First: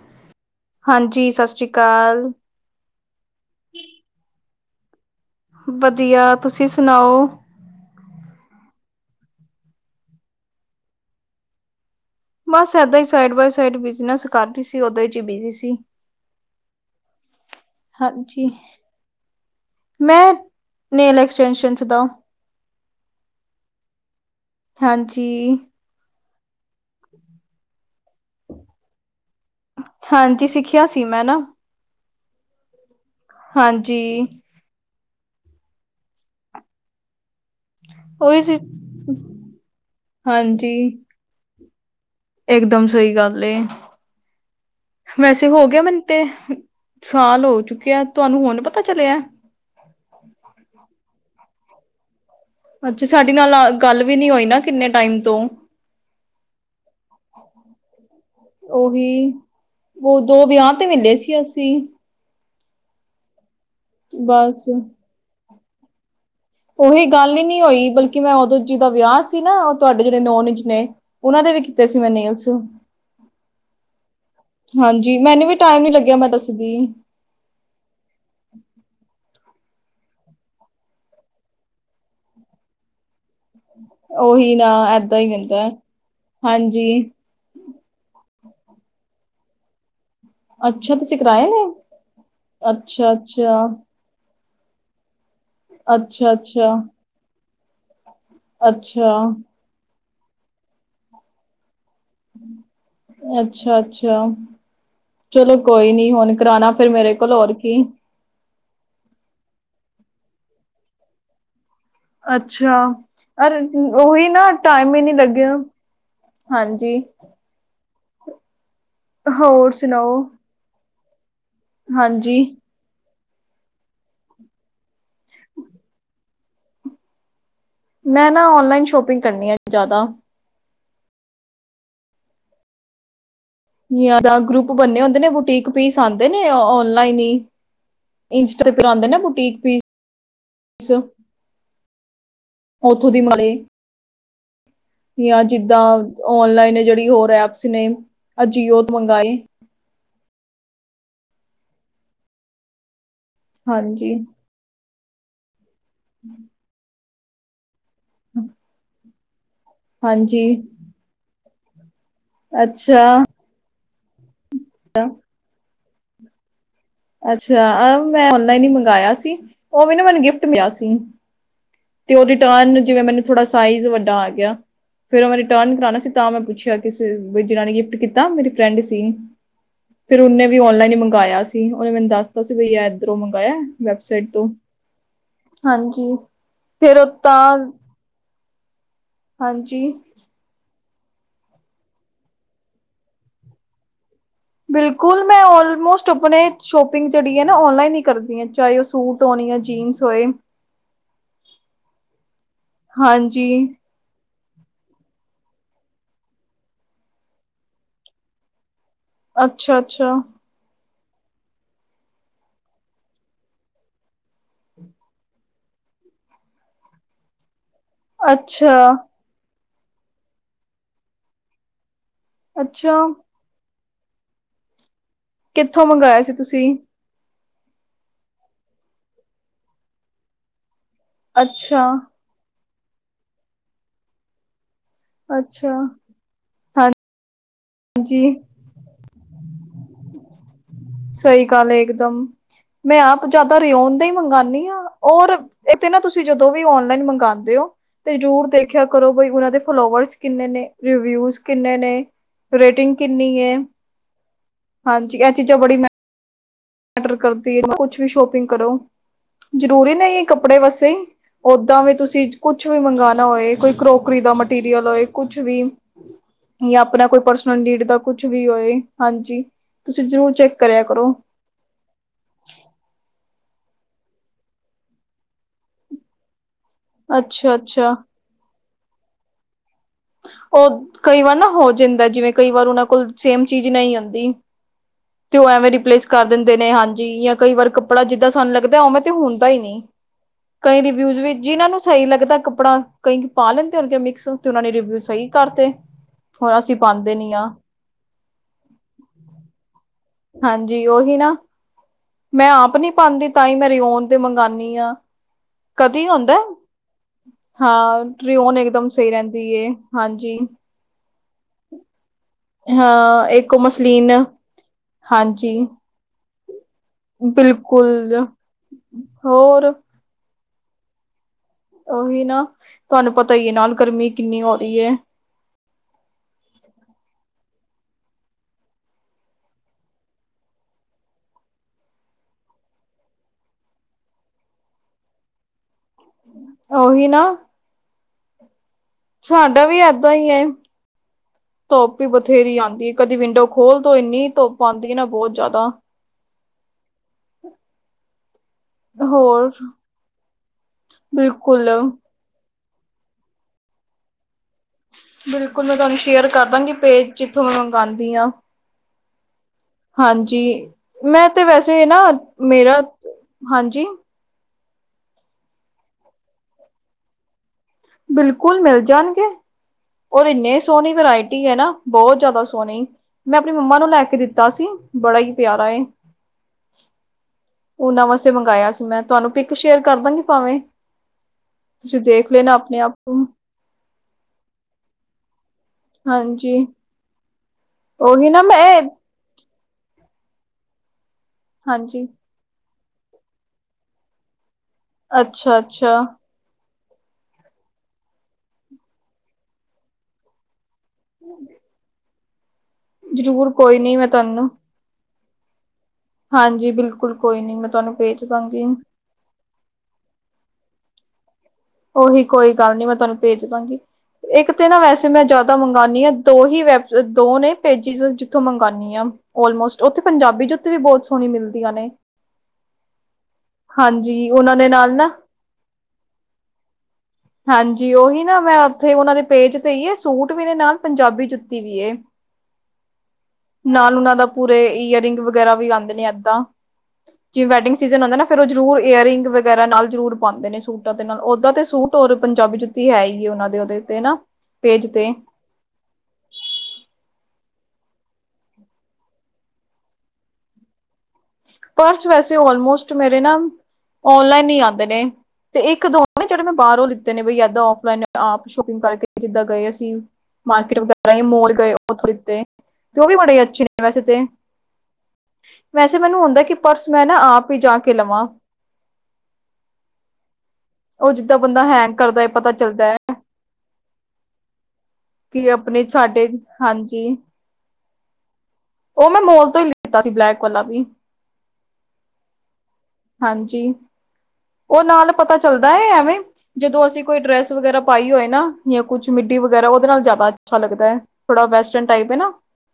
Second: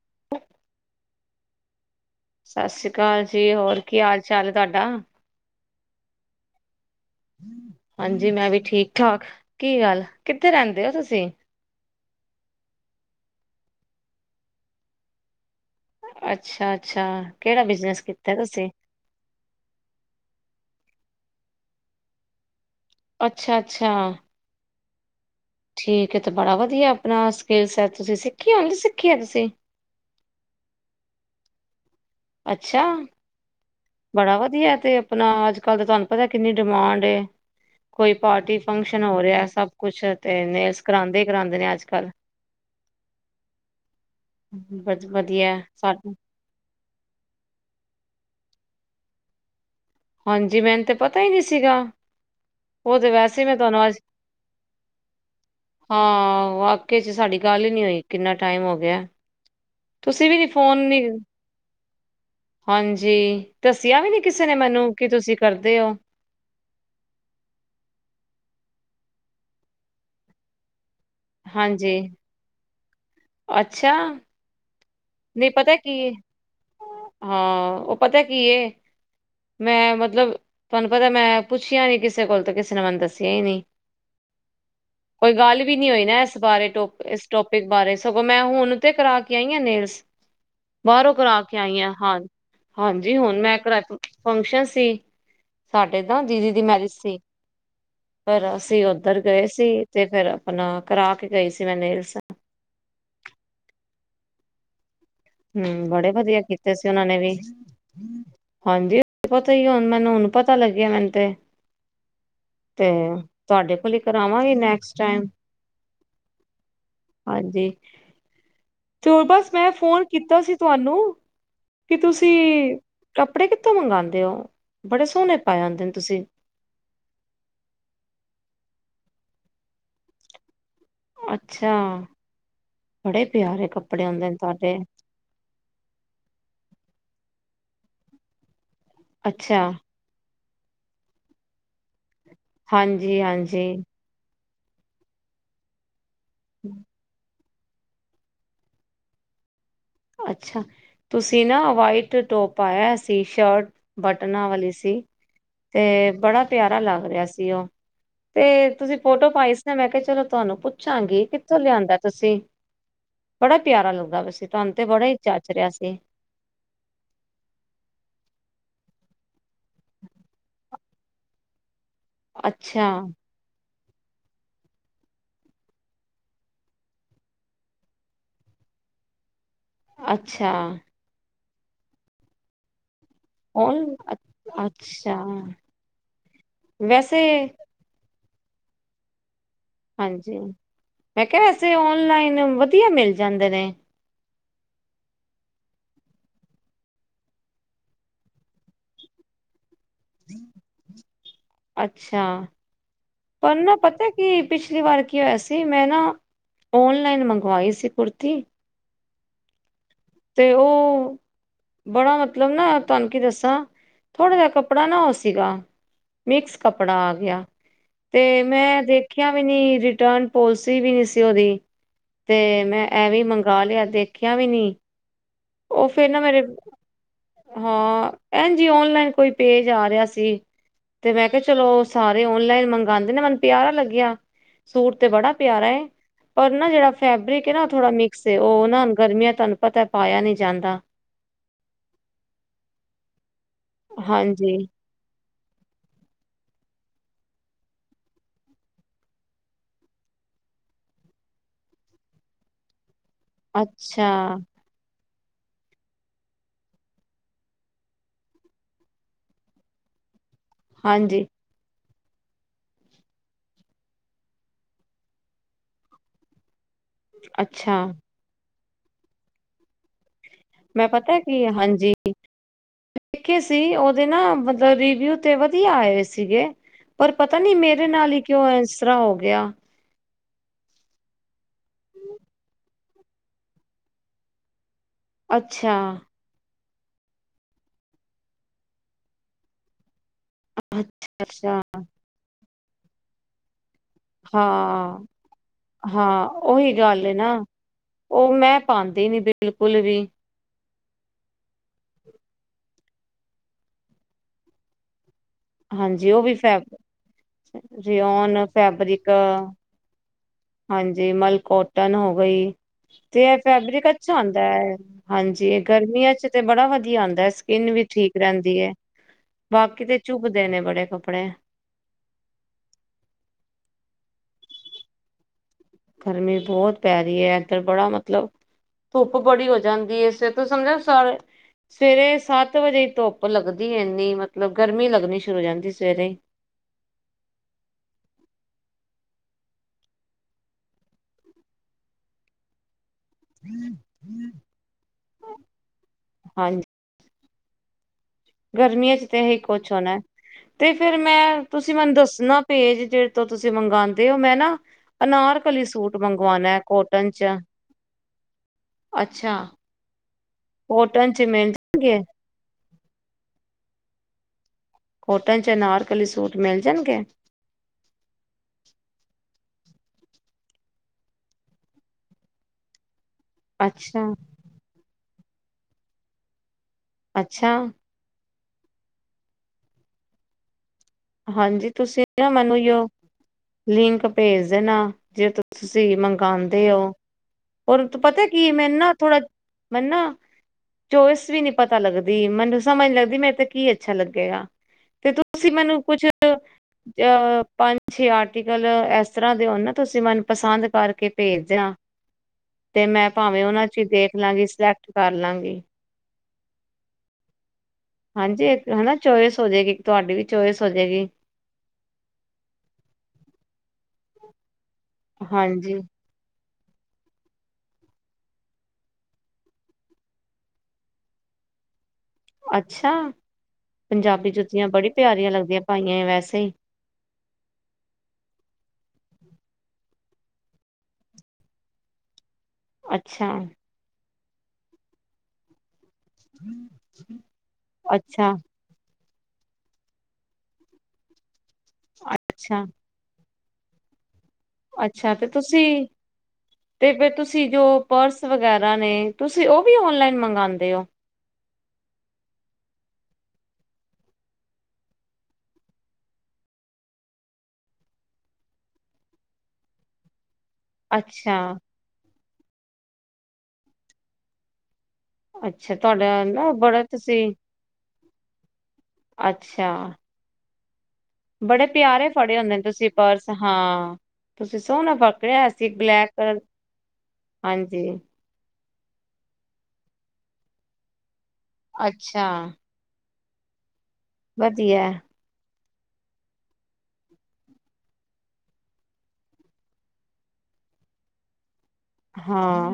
[inaudible] [inaudible] ਹਾਂਜੀ। ਸਤਿ ਸ੍ਰੀ ਅਕਾਲ। ਸਤਿ ਸ੍ਰੀ ਅਕਾਲ ਜੀ। ਹੋਰ ਕੀ ਹਾਲ- ਚਾਲ ਤੁਹਾਡਾ? ਵਧੀਆ ਤੁਸੀਂ ਸੁਣਾਓ? ਹਾਂਜੀ। ਮੈਂ ਵੀ ਠੀਕ -ਠਾਕ, ਕੀ ਗੱਲ ਕਿੱਥੇ ਰਹਿੰਦੇ ਹੋ ਤੁਸੀਂ? ਬਸ ਏਦਾਂ ਹੀ ਸਾਈਡ ਬਾਏ ਸਾਈਡ ਬਿਜਨਸ ਕਰ ਰਹੀ ਸੀ ਓਦੋਂ ਚ ਹੀ ਬਿਜੀ ਸੀ। ਅੱਛਾ-ਅੱਛਾ, ਕਿਹੜਾ ਬਿਜਨਸ ਕੀਤਾ ਹਾਂਜੀ, ਤੁਸੀਂ? ਮੈਂ, ਨੇਲ ਐਕਸਟੈਂਸ਼ਨ 'ਚ ਤਾਂ ਅੱਛਾ- ਅੱਛਾ। ਹਾਂਜੀ। ਠੀਕ ਹੈ ਤਾਂ ਬੜਾ ਵਧੀਆ ਆਪਣਾ ਸਕਿੱਲਸ ਹੈ, ਤੁਸੀਂ ਸਿੱਖੀ ਉਹ ਦੀ ਸਿੱਖੀ ਹੈ ਤੁਸੀਂ? ਹਾਂਜੀ। ਸਿੱਖਿਆ ਸੀ ਮੈਂ ਨਾ ਅੱਛਾ! ਹਾਂਜੀ। ਬੜਾ ਵਧੀਆ ਤੇ ਆਪਣਾ ਅੱਜ ਕੱਲ ਤਾਂ ਤੁਹਾਨੂੰ ਪਤਾ ਕਿੰਨੀ ਡਿਮਾਂਡ ਕੋਈ ਉਹੀ ਸੀ ਪਾਰਟੀ ਫੰਕਸ਼ਨ ਹੋ ਰਿਹਾ। ਸਭ ਕੁਛ ਤੇ ਹਾਂਜੀ, ਨੇਲਸ ਕਰਾਂਦੇ ਕਰਾਾਂਦੇ ਨੇ ਅੱਜ ਕੱਲ ਇਕਦਮ ਸਹੀ ਗੱਲ ਏ। ਵੈਸੇ ਵਧੀਆ ਹੋ ਗਿਆ ਸਾ ਮੈਨੂੰ ਤੇ ਸਾਲ ਹੋ ਚੁੱਕਿਆ ਤੁਹਾਨੂੰ ਹੁਣ ਪਤਾ ਚੱਲਿਆ। ਹਾਂਜੀ, ਮੈਨੂੰ ਤਾਂ ਪਤਾ ਹੀ ਨਹੀਂ ਸੀਗਾ। ਉਹ ਤੇ ਸਾਡੇ ਵੈਸੇ ਨਾਲ ਮੈਂ ਤੁਹਾਨੂੰ ਅੱਜ ਗੱਲ ਵੀ ਨੀ ਹੋਈ ਨਾ ਕਿੰਨੇ ਟਾਈਮ ਤੋਂ ਹਾਂ, ਵਾਕਿਆ ਚ ਸਾਡੀ ਗੱਲ ਨੀ ਹੋਈ ਕਿੰਨਾ ਟਾਈਮ ਹੋ ਗਿਆ। ਓਦੋ ਵਿਆਹ ਤੇ ਮਿਲੇ ਸੀ ਅਸੀਂ। ਜੀ, ਦੱਸਿਆ ਵੀ ਨੀ ਕਿਸੇ ਨੇ ਬਸ। ਮੈਨੂੰ ਕੀ ਤੁਸੀਂ ਕਰਦੇ ਓ। ਉਹੀ ਗੱਲ ਹੀ ਨਹੀਂ ਹੋਈ। ਬਲਕਿ ਮੈਂ ਓਦੋਂ ਜੀਦਾ ਵਿਆਹ ਸੀ ਨਾ ਤੁਹਾਡੇ ਜਿਹੜੇ ਨੋਨ ਵਿੱਚ ਨੇ ਉਹਨਾਂ ਦੇ ਵੀ ਕੀਤੇ ਹਾਂਜੀ ਸੀ ਮੈਂ ਨੇਲਸ ਅੱਛਾ ਹਾਂਜੀ, ਮੈਨੂੰ ਨਹੀਂ ਵੀ ਪਤਾ ਟਾਈਮ ਨੀ ਕੀ ਏ ਲੱਗਿਆ ਮੈਂ ਦੱਸਦੀ। ਹਾਂ, ਉਹ ਪਤਾ ਕੀ ਐ ਮੈਂ ਮਤਲਬ, ਤੁਹਾਨੂੰ ਪਤਾ ਮੈਂ ਪੁੱਛਿਆ ਨੀ ਕਿਸੇ ਕੋਲ ਤਾਂ ਕਿਸੇ ਨੇ ਮੈਨੂੰ ਦੱਸਿਆ। ਹੀ ਨਹੀਂ। ਉਹੀ ਨਾ ਏਦਾਂ ਕੋਈ ਹੀ ਹੁੰਦਾ ਗੱਲ ਵੀ ਨੀ ਹੋਈ ਨਾ ਇਸ ਬਾਰੇ ਟੋ ਹਾਂਜੀ ਟੋਪਿਕ ਬਾਰੇ ਸਗੋਂ ਮੈਂ ਹੁਣ ਤੇ ਕਰਾ ਕੇ ਆਈ ਹਾਂ, ਨੇਲਸ ਅੱਛਾ ਬਾਹਰੋਂ ਤੁਸੀਂ ਕਰਾ ਕਰਾਏ ਕੇ ਨੇ ਆਈ। ਹਾਂ- ਹਾਂ ਅੱਛਾ ਹਾਂਜੀ, ਹੁਣ ਮੈਂ ਅੱਛਾ ਕਰਾ ਫੰਕਸ਼ਨ ਸੀ। ਸਾਡੇ ਤਾਂ ਅੱਛਾ ਦੀਦੀ ਦੀ ਅੱਛਾ ਮੈਰਿਜ ਸੀ। ਪਰ ਅਸੀਂ ਅੱਛਾ ਉੱਧਰ ਗਏ ਸੀ। ਤੇ ਫਿਰ ਆਪਣਾ ਕਰਾ ਕੇ ਗਈ ਸੀ। ਮੈਂ ਨੇਲਸ ਅੱਛਾ-ਅੱਛਾ। ਚਲੋ ਹੂੰ ਕੋਈ ਨੀ ਬੜੇ ਹੁਨ ਵਧੀਆ ਕਰਾਨਾ ਕੀਤੇ ਫੇਰ ਸੀ ਉਹਨਾਂ ਮੇਰੇ ਨੇ ਕੋਲ ਵੀ ਹੋਰ ਕੀ ਹਾਂਜੀ ਪਤਾ ਹੀ ਹੁਣ ਮੈਨੂੰ ਹੁਣ ਪਤਾ ਲੱਗਿਆ ਮੈਨੂੰ ਤੇ। ਅੱਛਾ, ਤੇ ਅ ਤੁਹਾਡੇ ਕੋਲ ਹੀ ਉਹੀ ਨਾ ਕਰਾਵਾਂਗੀ ਟਾਈਮ ਨੈਕਸਟ ਹੀ ਨੀ ਲੱਗਿਆ। ਹਾਂਜੀ, ਹਾਂਜੀ ਤੇ ਬਸ ਮੈਂ ਹੋਰ ਫੋਨ ਸੁਣਾਓ। ਕੀਤਾ ਸੀ ਤੁਹਾਨੂੰ, ਕਿ ਤੁਸੀਂ ਹਾਂਜੀ ਕੱਪੜੇ ਕਿੱਥੋਂ ਮੰਗਾਂਦੇ ਓ? ਬੜੇ ਸੋਹਣੇ ਪਾਏ ਹੁੰਦੇ ਨੇ ਤੁਸੀਂ। ਮੈਂ ਨਾ ਔਨਲਾਈਨ ਸ਼ੋਪਿੰਗ ਕਰਨੀ ਆ ਜ਼ਿਆਦਾ। ਅੱਛਾ, ਬੜੇ ਪਿਆਰੇ। ਕੱਪੜੇ ਹੁੰਦੇ ਨੇ ਜਿਂਆਦਾ ਗਰੁੱਪ ਤੁਹਾਡੇ ਬਣੇ ਹੁੰਦੇ ਨੇ, ਬੂਟੀਕ ਪੀਸ ਆਂਦੇ ਨੇ ਆਨਲਾਈਨ ਹੀ। ਇੰਸਟਾਗ੍ਰਾਮ ਦੇ ਨਾ ਅੱਛਾ ਬੂਟੀਕ ਪੀਸ। ਉੱਥੋਂ ਦੀ ਮਲੇ ਹਾਂਜੀ-ਹਾਂਜੀ। ਜਾਂ ਜਿੱਦਾਂ ਔਨਲਾਈਨ ਜਿਹੜੀ ਹੋਰ ਐਪਸ ਨੇ, ਅ ਜੀਓ ਤੋਂ ਮੰਗਾਈ। ਅੱਛਾ, ਤੁਸੀਂ ਨਾ ਵਾਈਟ ਟੋਪ ਪਾਇਆ ਹੋਇਆ ਸੀ? ਸ਼ਰਟ ਹਾਂਜੀ। ਬਟਨਾਂ ਵਾਲੀ ਸੀ। ਤੇ ਬੜਾ ਪਿਆਰਾ ਲੱਗ ਰਿਹਾ ਸੀ ਓ ਤੇ ਤੁਸੀਂ ਫੋਟੋ ਪਾਈ ਸੀ ਨਾ ਮੈਂ ਕਿਹਾ ਚਲੋ ਹਾਂਜੀ ਤੁਹਾਨੂੰ ਪੁੱਛਾਂਗੀ। ਕਿੱਥੋਂ ਲਿਆਂਦਾ ਤੁਸੀਂ ਅੱਛਾ। ਬੜਾ ਪਿਆਰਾ ਲੱਗਦਾ ਪਿਆ ਸੀ। ਤੁਹਾਨੂੰ ਤੇ ਬੜਾ ਈ ਚਾ ਚੜਿਆ ਸੀ। ਅੱਛਾ, ਅ ਮੈਂ ਔਨਲਾਈਨ ਹੀ ਮੰਗਾਇਆ ਸੀ, ਓ ਵੀ ਨਾ ਮੈਨੂੰ ਗਿਫਟ ਮਿਲਿਆ ਸੀ। ਤੇ ਉਹ ਰਿਟਰਨ ਅੱਛਾ ਜਿਵੇਂ ਮੈਨੂੰ ਥੋੜ੍ਹਾ ਸਾਈਜ਼ ਵੱਡਾ ਆ ਗਿਆ। ਫੇਰ ਉਹ ਮੈਂ ਰਿਟਰਨ ਕਰਾਨਾ ਸੀ, ਤਾਂ ਮੈਂ ਪੁੱਛਿਆ, ਕਿ ਜਿਨਾਂ ਨੇ ਗਿਫਟ ਕੀਤਾ ਮੇਰੀ ਫਰੈਂਡ ਸੀ। ਫੇਰ ਉਹਨੇ ਅੱਛਾ ਵੀ ਔਨਲਾਈਨ ਮੰਗਇਆ ਸੀ। ਉਹਨੇ ਮੈਨੂੰ ਦੱਸਤਾ ਸੀ ਵੀ ਇਹ ਇਦਰੋਂ। ਔਨ ਵੈਬਸਾਈਟ ਤੋਂ, ਅੱਛਾ ਹਾਂਜੀ ਫਿਰ ਓ ਵੈਸੇ ਤਾਂ? ਹਾਂਜੀ? ਹਾਂਜੀ ਮੈਂ ਕਿਹਾ, ਵੈਸੇ ਔਨਲਾਈਨ ਵਧੀਆ ਮਿਲ ਜਾਂਦੇ ਨੇ। ਬਿਲਕੁਲ, ਮੈਂ ਆਲਮੋਸਟ ਆਪਣੇ ਸ਼ੋਪਿੰਗ ਜਿਹੜੀ ਹੈ ਨਾ, ਔਨਲਾਈਨ ਹੀ ਕਰਦੀ ਹਾਂ, ਚਾਹੇ ਉਹ ਸੂਟ ਹੋਣ ਜਾਂ ਜੀਨਸ। ਹੋਏ ਅੱਛਾ, ਹਾਂਜੀ ਪਰ ਨਾ ਪਤਾ। ਕੀ, ਪਿਛਲੀ ਵਾਰ ਕੀ ਹੋਇਆ ਸੀ, ਮੈਂ ਨਾ ਔਨਲਾਈਨ ਮੰਗਵਾਈ ਸੀ ਕੁੜਤੀ। ਅੱਛਾ, ਅੱਛਾ। ਓ, ਬੜਾ, ਮਤਲਬ ਨਾ ਤੁਹਾਨੂੰ ਕੀ ਦੱਸਾਂ, ਥੋੜ੍ਹਾ ਜਾ ਕੱਪੜਾ ਨਾ ਉਹ ਸੀਗਾ। ਮਿਕਸ ਕੱਪੜਾ ਆ ਗਿਆ। ਤੇ, ਮੈਂ ਅੱਛਾ ਦੇਖਿਆ ਵੀ ਨੀ ਰਿਟਰਨ ਪੋਲਿਸੀ ਵੀ ਨੀ ਸੀ ਉਹਦੀ। ਤੇ, ਮੈਂ ਅੱਛਾ ਐਵੇਂ ਮੰਗਾ ਲਿਆ ਦੇਖਿਆ ਵੀ ਨਹੀਂ। ਕਿੱਥੋਂ ਫਿਰ ਨਾ ਮੰਗਵਾਇਆ ਸੀ ਮੇਰੇ ਤੁਸੀਂ ਹਾਂ, ਅੰਜੀ ਔਨਲਾਈਨ ਕੋਈ ਪੇਜ ਆ ਰਿਹਾ ਸੀ, ਤੇ ਮੈਂ ਕਿਹਾ, ਚਲੋ ਅੱਛਾ ਸਾਰੇ ਔਨਲਾਈਨ ਮੰਗਾਉਂਦੇ ਨਾ ਮੈਨੂ ਪਿਆਰਾ ਲੱਗਿਆ, ਸੂਟ ਤੇ ਬੜਾ ਪਿਆਰਾ ਅੱਛਾ ਹੇ। ਪਰ ਨਾ, ਜਿਹੜਾ ਫੈਬਰਿਕ ਹੇ ਨਾ ਥੋੜਾ ਮਿਕਸ ਹਾਂਜੀ ਹੈ, ਉਹ ਉਹਨਾਂ ਗਰਮੀਆਂ ਤੁਹਾਨੂੰ ਪਤਾ ਪਾਇਆ ਨਹੀਂ ਜਾਂਦਾ। ਸਹੀ ਗੱਲ ਹੈ, ਇਕਦਮ ਮੈਂ ਆਪ ਜਿਆਦਾ ਰਿਉਣ ਦਾ ਹੀ ਹਾਂਜੀ ਮੰਗਾਂਨੀ ਹਾਂ, ਔਰ ਇੱਕ ਤੇ ਨਾ ਤੁਸੀਂ, ਜਦੋਂ ਵੀ ਔਨਲਾਈਨ ਮੰਗਾਉਂਦੇ ਹੋ ਤੇ ਜ਼ਰੂਰ ਦੇਖਿਆ ਕਰੋ, ਬਈ ਉਹਨਾਂ ਦੇ ਫੋਲੋਵਰਸ ਕਿੰਨੇ ਨੇ, ਰਿਵਿਊਸ ਕਿੰਨੇ ਨੇ। ਰੇਟਿੰਗ ਕਿੰਨੀ ਏ, ਅੱਛਾ ਹਾਂਜੀ ਇਹ ਚੀਜ਼ਾਂ ਬੜੀ ਮ ਮੈਟਰ ਕਰਦੀ ਹੈ ਕੁਛ ਵੀ ਸ਼ੋਪਿੰਗ ਕਰੋ, ਜ਼ਰੂਰੀ ਨਹੀਂ ਕੱਪੜੇ ਵੈਸੀ ਹੀ। ਹਾਂਜੀ ਓਦਾਂ ਵੀ ਤੁਸੀਂ ਕੁਛ ਵੀ ਮੰਗਉਣਾ ਹੋਏ, ਕੋਈ ਕ੍ਰੋਕਰੀ ਦਾ ਮਟੀਰੀਅਲ ਹੋਏ, ਕੁਛ ਵੀ। ਜਾਂ ਆਪਣਾ ਕੋਈ ਪਰਸਨਲ ਅੱਛਾ, ਨੀਡ ਦਾ ਕੁਛ ਵੀ ਹੋਏ, ਹਾਂਜੀ, ਤੁਸੀਂ ਜ਼ਰੂਰ ਚੈੱਕ ਕਰਿਆ ਮੈਂ ਕਰੋ ਪਤਾ ਕੀ ਹਾਂਜੀ ਦੇਖੇ ਸੀ, ਉਹਦੇ ਨਾ ਮਤਲਬ ਰੀਵਿਊ ਤੇ ਵਧੀਆ ਆਏ ਸੀਗੇ। ਪਰ ਪਤਾ ਨੀ ਮੇਰੇ ਅੱਛਾ-ਅੱਛਾ। ਨਾਲ ਹੀ ਕਿਉਂ ਇਸ ਤਰ੍ਹਾਂ ਹੋ ਗਿਆ। ਉਹ ਕਈ ਵਾਰ ਨਾ ਹੋ ਜਾਂਦਾ, ਜਿਵੇਂ ਕਈ ਵਾਰ ਉਹਨਾਂ ਕੋਲ ਸੇਮ ਚੀਜ਼ ਨਹੀਂ ਹੁੰਦੀ। ਤੇ ਉਹ ਐਵੇਂ ਅੱਛਾ ਰਿਪਲੇਸ ਕਰ ਦਿੰਦੇ ਨੇ, ਹਾਂਜੀ‌, ਯਾ ਕਈ ਵਾਰ ਕੱਪੜਾ ਜਿੱਦਾਂ ਸਾਨੂੰ ਲੱਗਦਾ ਉਵੇਂ ਤੇ ਹੁੰਦਾ ਹੀ ਨਹੀਂ। ਕਈ ਰਿਵਿਊਜ਼ ਵੀ ਅੱਛਾ-ਅੱਛਾ, ਜਿਨਾਂ ਨੂੰ ਸਹੀ ਲੱਗਦਾ ਕੱਪੜਾ ਕਈ ਪਾ ਲੈਂਦੇ ਹੋ ਮ ਤੇ ਉਹਨਾਂ ਨੇ ਰਿਵਿਊ ਹਾਂ-ਹਾਂ ਸਹੀ ਕਰਤੇ ਹੁਣ ਉਹੀ ਅਸੀਂ ਗੱਲ ਏ ਪਾਉਦੇ ਨੀ ਨਾ ਆ ਉਹ ਮੈਂ ਪਾਉਂਦੀ ਨੀ ਬਿਲਕੁਲ ਵੀ ਹਾਂਜੀ ਓਹੀ ਨਾ ਮੈਂ ਆਪ ਨਹੀਂ ਪਾਉਂਦੀ ਤਾਂ ਹੀ ਮੈਂ ਰਿਓਨ ਤੇ ਮੰਗਵਾਉਂਦੀ ਆ ਕਦੀ ਹਾਂਜੀ ਉਹ ਵੀ ਹੁੰਦਾ ਫੈ ਜੇ ਹਾਂ ਰੀਓਂਨ ਰਿਓਨ ਇਕਦਮ ਫੈਬਰਿਕ ਸਹੀ ਰਹਿੰਦੀ ਏ। ਹਾਂਜੀ ਹਾਂਜੀ ਮਲਕੋਟਨ ਹੋ ਗਈ। ਤੇ ਹਾਂ ਇੱਕ ਫੈਬਰਿਕ ਮਸਲੀਨ ਅੱਛਾ ਆਉਂਦਾ ਹੈ ਹਾਂਜੀ ਗਰਮੀਆਂ ਚ ਤੇ ਬੜਾ ਵਧੀਆ ਆਉਂਦਾ ਹੈ। ਸਕਿੰਨ ਵੀ ਠੀਕ ਬਿਲਕੁਲ ਰਹਿੰਦੀ ਹੈ। ਹੋਰ ਝੁਭਦੇ ਨੇ ਬੜੇ ਕੱਪੜੇ ਉਹੀ ਨਾ ਤੁਹਾਨੂੰ ਪਤਾ ਹੀ ਹੈ ਨਾਲ ਗਰਮੀ ਕਿੰਨੀ ਹੋ ਰਹੀ ਹੈ। ਗਰਮੀ ਬਹੁਤ ਪੈ ਰਹੀ ਹੈ ਇੱਧਰ ਬੜਾ ਮਤਲਬ ਧੁੱਪ ਬੜੀ ਹੋ ਜਾਂਦੀ ਏ, ਸੇਤੋਂ ਸਮਝੋ ਸ ਸਵੇਰੇ ਸੱਤ ਵਜੇ ਈ ਧੁੱਪ ਲੱਗਦੀ ਏ, ਇੰਨੀ ਮਤਲਬ ਗਰਮੀ ਲੱਗਣੀ ਸ਼ੁਰੂ ਹੋ ਜਾਂਦੀ ਸਵੇਰੇ। ਉਹੀ ਨਾ ਸਾਡਾ ਵੀ ਏਦਾਂ ਹੀ ਏ, ਧੁੱਪ ਹੀ ਬਥੇਰੀ ਆਉਂਦੀ ਹੈ। ਕਦੀ ਵਿੰਡੋ ਖੋਲ੍ਹ ਦੋ ਇੰਨੀ ਧੁੱਪ ਆਉਂਦੀ ਨਾ ਬਹੁਤ ਜ਼ਿਆਦਾ। ਹਾਂਜੀ ਹਮ ਗਰਮੀਆਂ ਚ ਤੇ ਇਹੀ ਕੁਛ ਹੋਣਾ ਤੇ ਫਿਰ ਮੈਂ ਬਿਲਕੁਲ ਤੁਸੀਂ ਮੈਨੂੰ ਦੱਸਣਾ ਭੇਜ ਜੇਹੜ ਤੋਂ ਤੁਸੀਂ ਮੰਗਵਾਉਂਦੇ ਹੋ ਮੈਂ ਨਾ ਅਨਾਰਕਲੀ ਬਿਲਕੁਲ ਮੈਂ ਸੂਟ ਤੁਹਾਨੂੰ ਸ਼ੇਅਰ ਕਰ ਮੰਗਵਾਉਣਾ ਦਾਂਗੀ ਕੋਟਨ ਪੇਜ ਚ ਜਿੱਥੋਂ ਮੈਂ ਮੰਗਵਾਉਂਦੀ ਹਾਂ ਅੱਛਾ ਹਾਂਜੀ ਕੋਟਨ ਚ ਮੈਂ ਤੇ ਮਿਲ ਵੈਸੇ ਜਾਣਗੇ ਨਾ ਮੇਰਾ ਹਾਂਜੀ। ਕੋਟਨ 'ਚ ਨਾਰਕਲੀ ਸੂਟ ਮਿਲ ਜਾਣ ਕਿ ਬਿਲਕੁਲ ਮਿਲ ਜਾਣਗੇ। ਔਰ ਇੰਨੀ ਸੋਹਣੀ ਵਰਾਇਟੀ ਹੈ ਨਾ ਬਹੁਤ ਜ਼ਿਆਦਾ ਸੋਹਣੀ ਮੈਂ ਆਪਣੀ ਮੰਮਾ ਨੂੰ ਲੈ ਅੱਛਾ ਕੇ ਦਿੱਤਾ ਸੀ ਬੜਾ ਹੀ ਪਿਆਰਾ ਏ ਅੱਛਾ। ਉਹਨਾ ਵਾਸਤੇ ਮੰਗਾਇਆ ਸੀ ਮੈਂ ਤੁਹਾਨੂੰ ਪਿੱਕ ਸ਼ੇਅਰ ਕਰ ਦਾਂਗੀ ਭਾਵੇਂ ਹਾਂਜੀ ਤੁਸੀਂ ਨਾ ਦੇਖ ਲੈਣਾ ਮੈਨੂੰ ਆਪਣੇ ਆਪ ਨੂੰ ਲਿੰਕ ਭੇਜ ਦੇਣਾ ਜੇ ਤੇ ਤੁਸੀਂ ਹਾਂਜੀ ਮੰਗਵਾਉਂਦੇ ਹੋ ਹੋਰ ਤੂੰ ਪਤਾ ਉਹੀ ਕੀ ਮੈਨੂੰ ਮੈਂ ਨਾ ਥੋੜ੍ਹਾ ਮੈਨੂੰ ਨਾ ਚੋਇਸ ਵੀ ਨੀ ਪਤਾ ਹਾਂਜੀ ਲੱਗਦੀ। ਮੈਨੂੰ ਸਮਝ ਨੀ ਲੱਗਦੀ, ਮੇਰੇ ਤੇ ਕੀ ਅੱਛਾ ਲੱਗੇਗਾ। ਤੇ ਤੁਸੀਂ ਅੱਛਾ ਮੈਨੂੰ ਅੱਛਾ ਕੁਛ ਅ ਪੰਜ ਛੇ ਆਰਟੀਕਲ, ਇਸ ਤਰ੍ਹਾਂ ਦੇ ਹੋ ਨਾ ਤੁਸੀਂ ਮੈਨੂੰ ਪਸੰਦ ਕਰਕੇ ਭੇਜਣਾ ਤੇ ਮੈਂ ਭਾਵੇਂ ਜ਼ਰੂਰ ਉਹਨਾਂ ਕੋਈ ਚ ਨਹੀਂ ਮੈਂ ਦੇਖ ਲਾਂਗੀ ਤੁਹਾਨੂੰ ਸਲੈਕਟ ਕਰ ਲਾਗੀ। ਹਾਂਜੀ। ਬਿਲਕੁਲ, ਕੋਈ ਨੀ ਮੈਂ ਤੁਹਾਨੂੰ ਭੇਜ ਹਾਂਜੀ ਦਾਂਗੀ। ਹਨਾ ਚੋਇਸ ਹੋ ਜਾਏਗੀ। ਤੁਹਾਡੀ ਵੀ ਚੋਇਸ ਹੋ ਜਾਏਗੀ। ਓਹੀ ਕੋਈ ਗੱਲ ਨੀ, ਮੈਂ ਤੁਹਾਨੂੰ ਭੇਜ ਦਾਂਗੀ। ਇੱਕ ਤੇ ਨਾ ਵੈਸੇ ਮੈਂ ਜ਼ਿਆਦਾ ਹਾਂਜੀ ਮੰਗਉਣੀ ਹਾਂ। ਦੋ ਹੀ ਵੈਬ, ਦੋ ਨੇ ਪੇਜਿਸ ਜਿੱਥੋਂ ਮੰਗਵਾਣੀ ਆ। ਓਲਮੋਸਟ ਉੱਥੇ ਪੰਜਾਬੀ ਜੁੱਤੀ ਵੀ ਬਹੁਤ ਸੋਹਣੀ ਮਿਲਦੀਆਂ ਨੇ। ਅੱਛਾ। ਹਾਂਜੀ ਪੰਜਾਬੀ ਉਹਨਾਂ ਦੇ ਜੁੱਤੀਆਂ ਬੜੀ ਨਾਲ ਨਾ ਪਿਆਰੀਆਂ ਲੱਗਦੀਆਂ ਪਾਈਆਂ ਵੈਸੇ ਹੀ। ਹਾਂਜੀ, ਉਹੀ ਨਾ ਮੈਂ ਉੱਥੇ ਉਹਨਾਂ ਦੇ ਪੇਜ ਤੇ ਹੀ ਸੂਟ ਵੀ ਨੇ ਨਾਲ ਪੰਜਾਬੀ ਜੁੱਤੀ ਵੀ ਏ। ਅੱਛਾ। ਨਾਲ ਉਹਨਾਂ ਦਾ ਪੂਰੇ ਈਅਰਿੰਗ ਵਗੈਰਾ ਵੀ ਆਂਦੇ ਨੇ ਏਦਾਂ। ਜਿਵੇਂ ਵੈਡਿੰਗ ਸੀਜਨ ਆਂਦਾ ਨਾ ਅੱਛਾ ਫਿਰ ਜ਼ਰੂਰ ਏਅਰਿੰਗ ਵਗੈਰਾ ਨਾਲ ਜ਼ਰੂਰ ਪਾਂਦੇ ਨੇ ਸੂਟਾਂ ਦੇ ਨਾਲ ਓਦਾਂ ਤੇ ਸੂਟ ਹੋਰ ਪੰਜਾਬੀ ਅੱਛਾ ਜੁੱਤੀ ਹੈ ਹੀ ਏ ਉਹਨਾ ਦੇ ਉਹਦੇ ਤੇ ਨਾ ਅੱਛਾ ਤੇ ਤੁਸੀਂ ਤੇ ਫੇਰ ਤੁਸੀਂ ਜੋ ਪਰਸ ਵਗੈਰਾ ਨੇ ਤੁਸੀਂ ਉਹ ਵੀ ਓਨਲਾਈਨ ਮੰਗਵਾਉਦੇ ਹੋ। ਪਰਸ ਵੈਸੇ ਓਲਮੋਸਟ ਮੇਰੇ ਨਾ ਔਨਲਾਈਨ ਹੀ ਆਂਦੇ ਨੇ। ਤੇ ਇੱਕ ਦੋ ਨੇ ਜਿਹੜੇ ਮੈਂ ਬਾਹਰੋਂ ਲਿੱਤੇ ਨੇ ਬਈ ਏਦਾਂ ਫਲਾਈਨ, ਆਪ ਸ਼ੋਪਿੰਗ ਕਰਕੇ ਜਿੱਦਾਂ ਗਏ ਅਸੀਂ। ਮਾਰਕੀਟ ਵਗੈਰਾ ਗਏ, ਅੱਛਾ, ਮੋਲ ਗਏ। ਉੱਥ ਤੋਂ ਲਿਤੇ, ਉਹ ਵੀ ਬੜੇ ਹੀ ਅੱਛੇ ਨੇ ਵੈਸੇ ਤੇ। ਅੱਛਾ, ਵੈਸੇ ਮੈਨੂੰ ਤੁਹਾਡਾ ਹੁੰਦਾ ਨਾ ਕਿ ਬੜਾ ਪਰਸ ਮੈਂ ਨਾ ਤੁਸੀਂ, ਆਪ ਹੀ ਜਾ ਕੇ ਲਵਾਂ। ਅੱਛਾ। ਉਹ ਜਿੱਦਾਂ ਬੰਦਾ ਬੜੇ ਹੈਂਗ ਪਿਆਰੇ ਕਰਦਾ ਹੈ ਫੜੇ ਪਤਾ ਹੁੰਦੇ ਨੇ ਚੱਲਦਾ ਤੁਸੀਂ ਹੈ ਪਰਸ ਹਾਂ। ਤੁਸੀਂ ਸੋਹਨੇ ਫ ਫੜਿਆ ਹੋਇਆ ਕਿ ਸੀ ਆਪਣੇ ਬਲੈਕ ਸਾਡੇ ਕਲਰ, ਹਾਂਜੀ ਹਾਂਜੀ। ਉਹ, ਮੈਂ ਮੋਲ ਤੋਂ ਹੀ ਲਿੱਤਾ ਸੀ ਬਲੈਕ ਵਾਲਾ ਵੀ। ਅੱਛਾ। ਹਾਂਜੀ। ਉਹ ਵਧੀਆ ਨਾਲ ਪਤਾ ਚੱਲਦਾ ਐ, ‌ ਐਵੇਂ ਜਦੋਂ ਅਸੀਂ ਕੋਈ ਡਰੈਸ ਵਗੈਰਾ ਪਾਈ ਹੋਏ ਨਾ ਜਾਂ ਕੁਛ ਮਿੱਡੀ ਵਗੈਰਾ ਉਹਦੇ ਨਾਲ ਜ਼ਿਆਦਾ ਅੱਛਾ ਲੱਗਦਾ ਹੈ। ਥੋੜਾ ਵੈਸਟਰਨ ਟਾਈਪ ਐ ਨਾ, ਹਾਂ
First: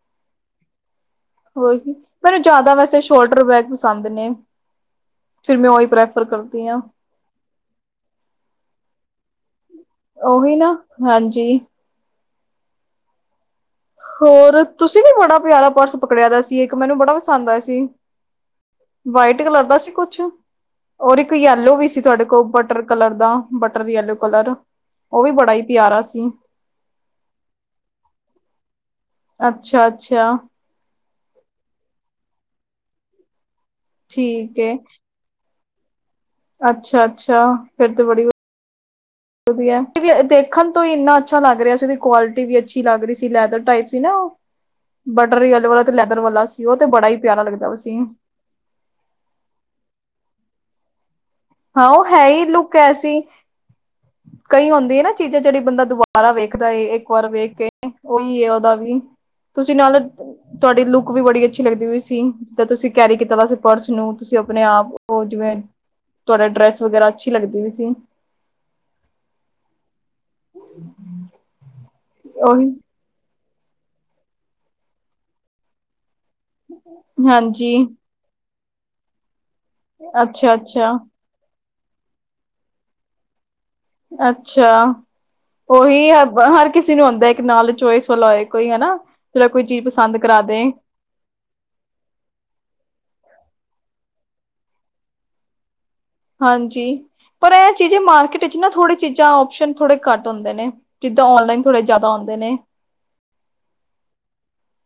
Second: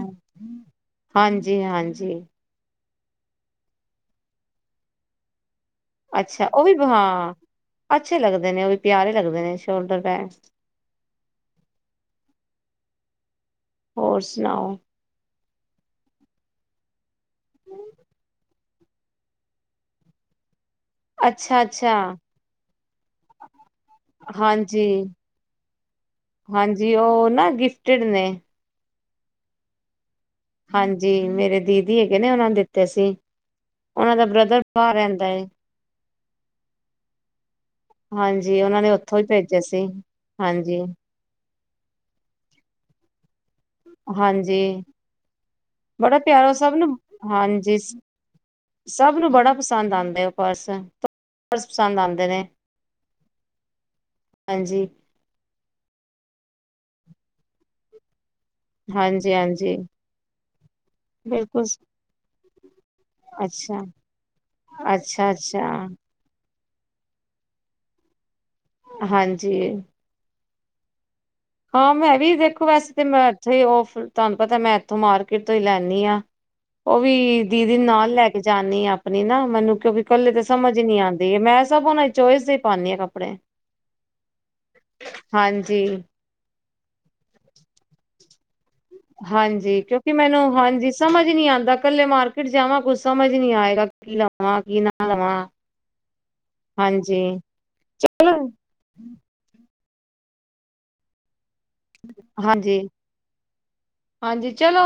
ਹਾਂਜੀ ਹੋਰ ਕੀ ਹਾਂਜੀ ਪਰ। ਜ਼ਿਆਦਾ ਵੈਸੇ ਸ਼ੋਲਡਰ ਬੈਗ ਪਸੰਦ ਨੇ। ਫਿਰ ਮੈਂ ਉਹੀ ਪ੍ਰੈਫਰ ਅੱਛਾ, ਉਹ ਕਰਦੀ ਵੀ ਹਾਂ, ਅੱਛੇ ਲੱਗਦੇ ਨੇ ਉਹ ਵੀ ਪਿਆਰੇ ਲੱਗਦੇ ਨੇ ਸ਼ੋਲਡਰ ਬੈਗ ਉਹੀ ਨਾ, ਹਾਂਜੀ। ਹੋਰ ਤੁਸੀਂ ਨੀ ਬੜਾ ਪਿਆਰਾ ਪਰਸ ਪਕੜਿਆ ਦਾ ਸੀ। ਇੱਕ ਮੈਨੂੰ ਬੜਾ ਪਸੰਦ ਆਇਆ ਸੀ। ਵਾਈਟ ਕਲਰ ਦਾ ਸੀ ਕੁਛ ਔਰ ਇੱਕ ਅੱਛਾ ਯੇਲੋ ਵੀ ਅੱਛਾ ਸੀ ਤੁਹਾਡੇ ਕੋਲ ਬਟਰ ਕਲਰ ਦਾ। ਬਟਰ ਦੀ ਐਲੋ ਕਲਰ, ਹਾਂਜੀ ਉਹ ਵੀ ਬੜਾ ਹੀ ਪਿਆਰਾ ਸੀ। ਹਾਂਜੀ, ਉਹ ਨਾ ਗਿਫਟੀਡ ਨੇ। ਅੱਛਾ-ਅੱਛਾ। ਹਾਂਜੀ, ਮੇਰੇ ਦੀਦੀ ਹੈਗੇ ਨੇ ਉਹਨਾਂ ਨੇ ਦਿੱਤੇ ਸੀ। ਉਹਨਾਂ ਦਾ ਠੀਕ ਬ੍ਰਦਰ ਬਾਰ ਰਹਿੰਦਾ ਏ। ਅੱਛਾ-ਅੱਛਾ, ਫਿਰ ਤੇ ਬੜੀ ਹਾਂਜੀ ਉਹਨਾਂ ਨੇ ਉੱਥੋਂ ਹੀ ਭੇਜੇ ਵਧੀਆ। ਸੀ ਦੇਖਣ ਹਾਂਜੀ ਤੋਂ ਹੀ ਇੰਨਾ ਅੱਛਾ ਲੱਗ ਰਿਹਾ ਸੀ। ਉਹਦੀ ਕੁਆਲਿਟੀ ਵੀ ਅੱਛੀ ਲੱਗਹੀ ਸੀ ਲੈਦਰ ਟਾਈਪ ਸੀ ਨਾ ਉਹ, ਹਾਂਜੀ ਬਟਰ ਹੀ ਆ ਵਾਲਾ ਤੇ ਬੜਾ ਲੈਦਰ ਵਾਲਾ ਪਿਆਰਾ ਸੀ, ਸਭ ਉਹ ਤੇ ਨੂੰ ਬੜਾ ਹੀ ਪਿਆਰਾ ਲੱਗਦਾ ਪਿਆ ਹਾਂਜੀ ਸੀ। ਸਭ ਨੂੰ ਬੜਾ ਪਸੰਦ ਆਉਂਦੇ ਉਹ ਪਰਸ। ਹਾਂ ਪਸੰਦ ਉਹ ਹੈ ਆਉਂਦੇ ਨੇ ਹੀ ਲੁੱਕ ਐਸੀ। ਕਈ ਹਾਂਜੀ ਹੁੰਦੀ ਨਾ ਚੀਜ਼ਾਂ ਜਿਹੜੀ ਬੰਦਾ ਦੁਬਾਰਾ ਵੇਖਦਾ ਏ, ਇੱਕ ਵਾਰ ਵੇਖ ਕੇ ਉਹੀ ਹੈ ਉਹਦਾ। ਹਾਂਜੀ ਹਾਂਜੀ ਤੁਸੀਂ ਨਾਲ ਤੁਹਾਡੀ ਲੁੱਕ ਵੀ ਬੜੀ ਅੱਛੀ ਬਿਲਕੁਲ ਲੱਗਦੀ ਪਈ ਸੀ। ਜਿੱਦਾਂ ਤੁਸੀਂ ਕੈਰੀ ਕੀਤਾ ਦਾ ਸੀ ਅੱਛਾ ਪਰਸ ਨੂੰ, ਤੁਸੀਂ ਆਪਣੇ ਆਪ ਉਹ ਅੱਛਾ ਜਿਵੇਂ ਅੱਛਾ ਤੁਹਾਡਾ ਡਰੈਸ ਵਗੈਰਾ ਅੱਛੀ ਲੱਗਦੀ ਪਈ ਸੀ। ਹਾਂਜੀ। ਹਾਂ, ਮੈਂ ਵੀ ਦੇਖੋ ਉਹੀ ਵੈਸੇ ਤਾਂ ਮੈਂ ਇੱਥੇ ਹੀ ਉਹ ਤੁਹਾਨੂੰ ਪਤਾ ਮੈਂ ਇੱਥੋਂ ਮਾਰਕੀਟ ਤੋਂ ਹੀ ਲੈਂਨੀ ਆ। ਉਹ ਵੀ ਹਾਂਜੀ ਦੀਦੀ ਨਾਲ ਲੈ ਕੇ ਜਾਂਦੀ ਆ ਆਪਣੀ ਨਾ, ਮੈਨੂੰ ਕਿਉਂਕਿ ਇਕੱਲੇ ਤਾਂ ਅੱਛਾ ਸਮਝ ਅੱਛਾ ਨਹੀਂ ਆਂਦੀ। ਮੈਂ ਸਭ ਹੁਣ ਚੋਇਸ ਹੀ ਪਾਣੀਂ ਹਾਂ ਕੱਪੜੇ। ਅੱਛਾ ਹਾਂਜੀ ਉਹੀ ਹਰ ਕਿਸੇ ਨੂੰ ਹੁੰਦਾ ਇੱਕ ਨਾਲ‌ ਚੋਇਸ। ਲਾਏ ਕੋਈ ਹਨਾ। ਜਿਹੜਾ ਕੋਈ ਹਾਂਜੀ ਚੀਜ਼ ਕਿਉਂਕਿ ਪਸੰਦ ਮੈਨੂੰ ਕਰਾ ਦੇ ਹਾਂਜੀ। ਸਮਝ ਨੀ ਆਦਾ ਕੱਲੇ ਮਾਰਕੀਟ ਜਾਵਾਂ ਕੁਛ ਸਮਝ ਨੀ ਆਏਗਾ ਕੀ ਲਵਾਂ ਕਿ ਨਾ ਲਵਾ। ਹਾਂਜੀ, ਪਰ ਇਹ ਚੀਜ਼ਾਂ ਚਲੋ ਮਾਰਕੀਟ 'ਚ, ਨਾ, ਥੋੜੀ ਚੀਜ਼। ਜਾਂ ਆਪਸ਼ਨ ਥੋੜੇ ਘੱਟ ਹੁੰਦੇ ਨੇ ਜਿੱਦਾਂ ਔਨਲਾਈਨ। ਥੋੜੇ ਜ਼ਿਆਦਾ ਹੁੰਦੇ ਨੇ ਹਾਂਜੀ। ਹਾਂਜੀ। ਚਲੋ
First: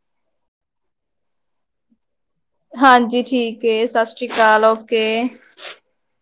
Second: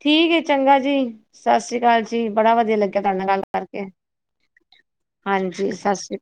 ਠੀਕ ਹੈ ਚੰਗਾ ਜੀ ਸਤਿ ਸ੍ਰੀ ਅਕਾਲ ਜੀ। ਜੀ ਬੜਾ ਵਧੀਆ ਲੱਗਿਆ ਤੁਹਾਡੇ ਹਾਂਜੀ ਨਾਲ ਗੱਲ ਠੀਕ ਏ, ਕਰਕੇ। ਸਤਿ ਸ਼੍ਰੀ ਅਕਾਲ, ਓਕੇ। ਹਾਂਜੀ ਸਤਿ ਸ੍ਰੀ ਅਕਾਲ। [unintelligible]